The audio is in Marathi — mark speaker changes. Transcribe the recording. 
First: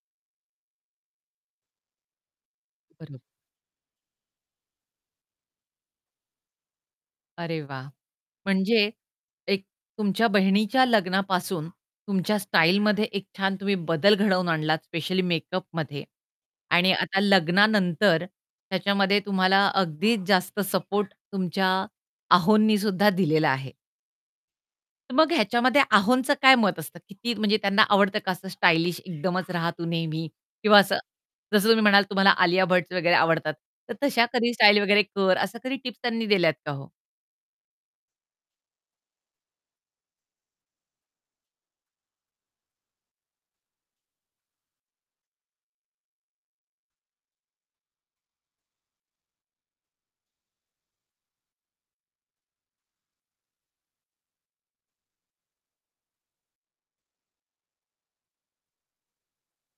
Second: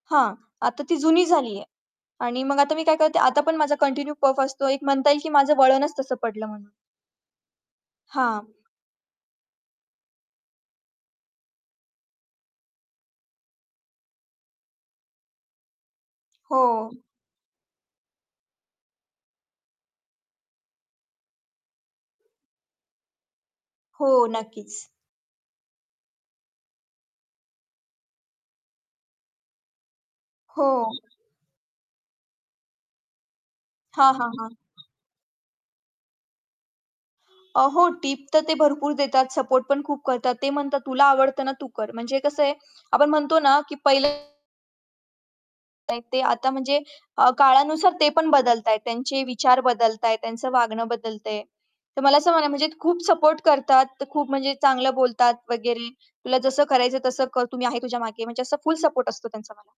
Speaker 1: हां. आता ती जुनी झालीये. आणि मग आता मी काय करते
Speaker 2: बरोबर.
Speaker 1: आता पण माझा कंटिन्यू पफ असतो. एक म्हणता येईल, की माझं वळणच तसं पडलं म्हणून.
Speaker 2: अरे वाह!
Speaker 1: हां.
Speaker 2: म्हणजे एक तुमच्या बहिणीच्या लग्नापासून तुमच्या स्टाईलमध्ये एक छान तुम्ही बदल घडवून आणलात, स्पेशली मेकअपमध्ये
Speaker 1: हो.
Speaker 2: आणि आता लग्नानंतर त्याच्यामध्ये तुम्हाला अगदीच जास्त सपोर्ट तुमच्या आहोंनी सुद्धा दिलेला आहे.
Speaker 1: हो, नक्कीच.
Speaker 2: तर मग ह्याच्यामध्ये आहोंचं काय मत असतं? किती म्हणजे त्यांना आवडतं का असं स्टायलिश एकदमच रहा तू नेहमी
Speaker 1: हो.
Speaker 2: किंवा असं जसं तुम्ही म्हणालात तुम्हाला आलिया भट्टचे वगैरे आवडतात. तर,
Speaker 1: हां,
Speaker 2: "तशा
Speaker 1: हां,
Speaker 2: कधी
Speaker 1: हां.
Speaker 2: स्टाईल वगैरे कर" असं कधी टिप्स त्यांनी दिल्यात का हो?
Speaker 1: अ, हो टिप तर ते भरपूर देतात, सपोर्ट पण खूप करतात. ते म्हणतात, "तुला आवडतं ना तू कर." म्हणजे कसं आहे आपण म्हणतो ना की पहिलं नाही ते आता म्हणजे अ, काळानुसार ते पण बदलतायत, त्यांचे विचार बदलतायत, त्यांचं वागणं बदलतं आहे. तर मला असं म्हणाय म्हणजे खूप सपोर्ट करतात. ते खूप म्हणजे चांगलं बोलतात वगैरे, तुला जसं करायचंय तसं कर, तु मी आहे तुझ्या मागे म्हणजे असं फुल सपोर्ट असतो त्यांचा मला.